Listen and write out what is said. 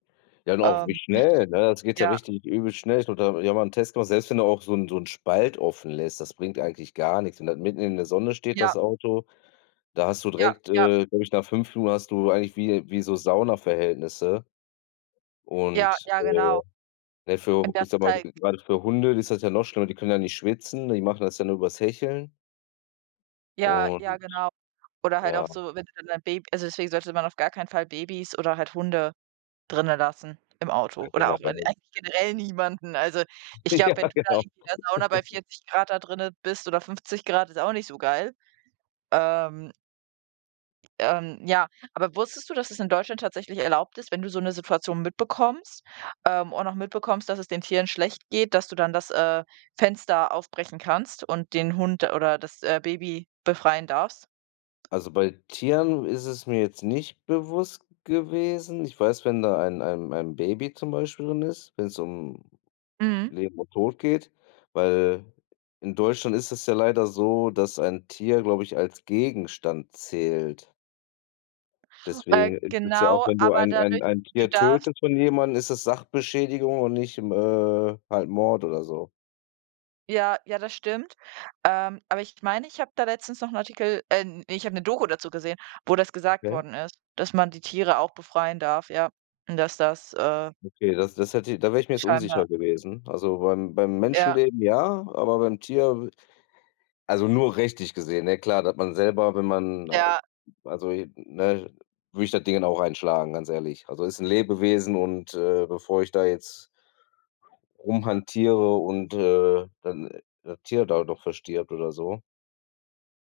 Ja, und auch wie Ähm, schnell, ne? Das geht ja ja. richtig übel schnell., [unintelligible] ich habe mal 'nen Test gemacht, selbst wenn du auch so 'n so 'n Spalt offen lässt, das bringt eigentlich gar nix. Und dann, mitten in der Sonne steht, Ja. das Auto. Da hast du Ja, direkt, ja. äh, glaube ich, nach 5 Minuten hast du eigentlich wie, wie so Saunaverhältnisse Ja, und, ja, äh, genau. naja für h ich sage mal, [unintelligible] gerade für Hunde ist das ja noch schlimmer, die können ja nicht schwitzen, die machen das ja nur übers Hecheln Ja, ja, und genau. Oder halt ja. auch so, wenn du dann dein Baby also deswegen sollte man auf gar keinen Fall Babys oder halt Hunde drinne lassen im Ja, Auto oder auch eig generell. eigentlich generell niemanden. Also ich Ja, glaube, wenn du da genau irgendwie der Sauna bei 40 C da drinnen bist oder 50 C, ist auch nicht so geil. Ähm ähm, ja aber wusstest du, dass es in Deutschland tatsächlich erlaubt ist, wenn du so 'ne Situation mitbekommst ähm, und auch mitbekommst, dass es den Tieren schlecht geht, dass du dann das, äh, Fenster aufbrechen kannst und den Hund oder das, äh, Baby befreien darfst? Also bei Tieren ist es mir jetzt nicht bewusst gewesen. Ich weiß, wenn da ein ein ein Baby zum Beispiel drin ist wenn's um Mhm. Leben und Tod geht weil in Deutschland ist es ja leider so, dass ein Tier, glaube ich, als Gegenstand zählt. Äh, Deswegen ist es ja auch, genau, wenn du aber ein ein dadurch ein du Tier darfst tötest von jemandem, ist es Sachbeschädigung und nicht M äh, halt Mord oder so. Ja, ja, das stimmt. Ähm, aber ich meine, ich habe da letztens noch 'n Artikel ähm, ich habe 'ne Doku dazu gesehen, wo das gesagt Okay. worden ist, dass man die Tiere auch befreien darf, ja. Und dass das, äh Okay, das das hätte da wär ich mir jetzt unsicher Scheinbar. gewesen. Also beim beim Ja. Menschenleben ja, aber beim Tier also nur rechtlich gesehen, ne? Klar, dass man selber, wenn man Ja. also, ne würde ich das Dingen dann auch einschlagen, ganz ehrlich. Also, ist 'n Lebewesen und, äh, bevor ich da jetzt rumhantiere und, äh, dann das Tier da doch verstirbt oder so.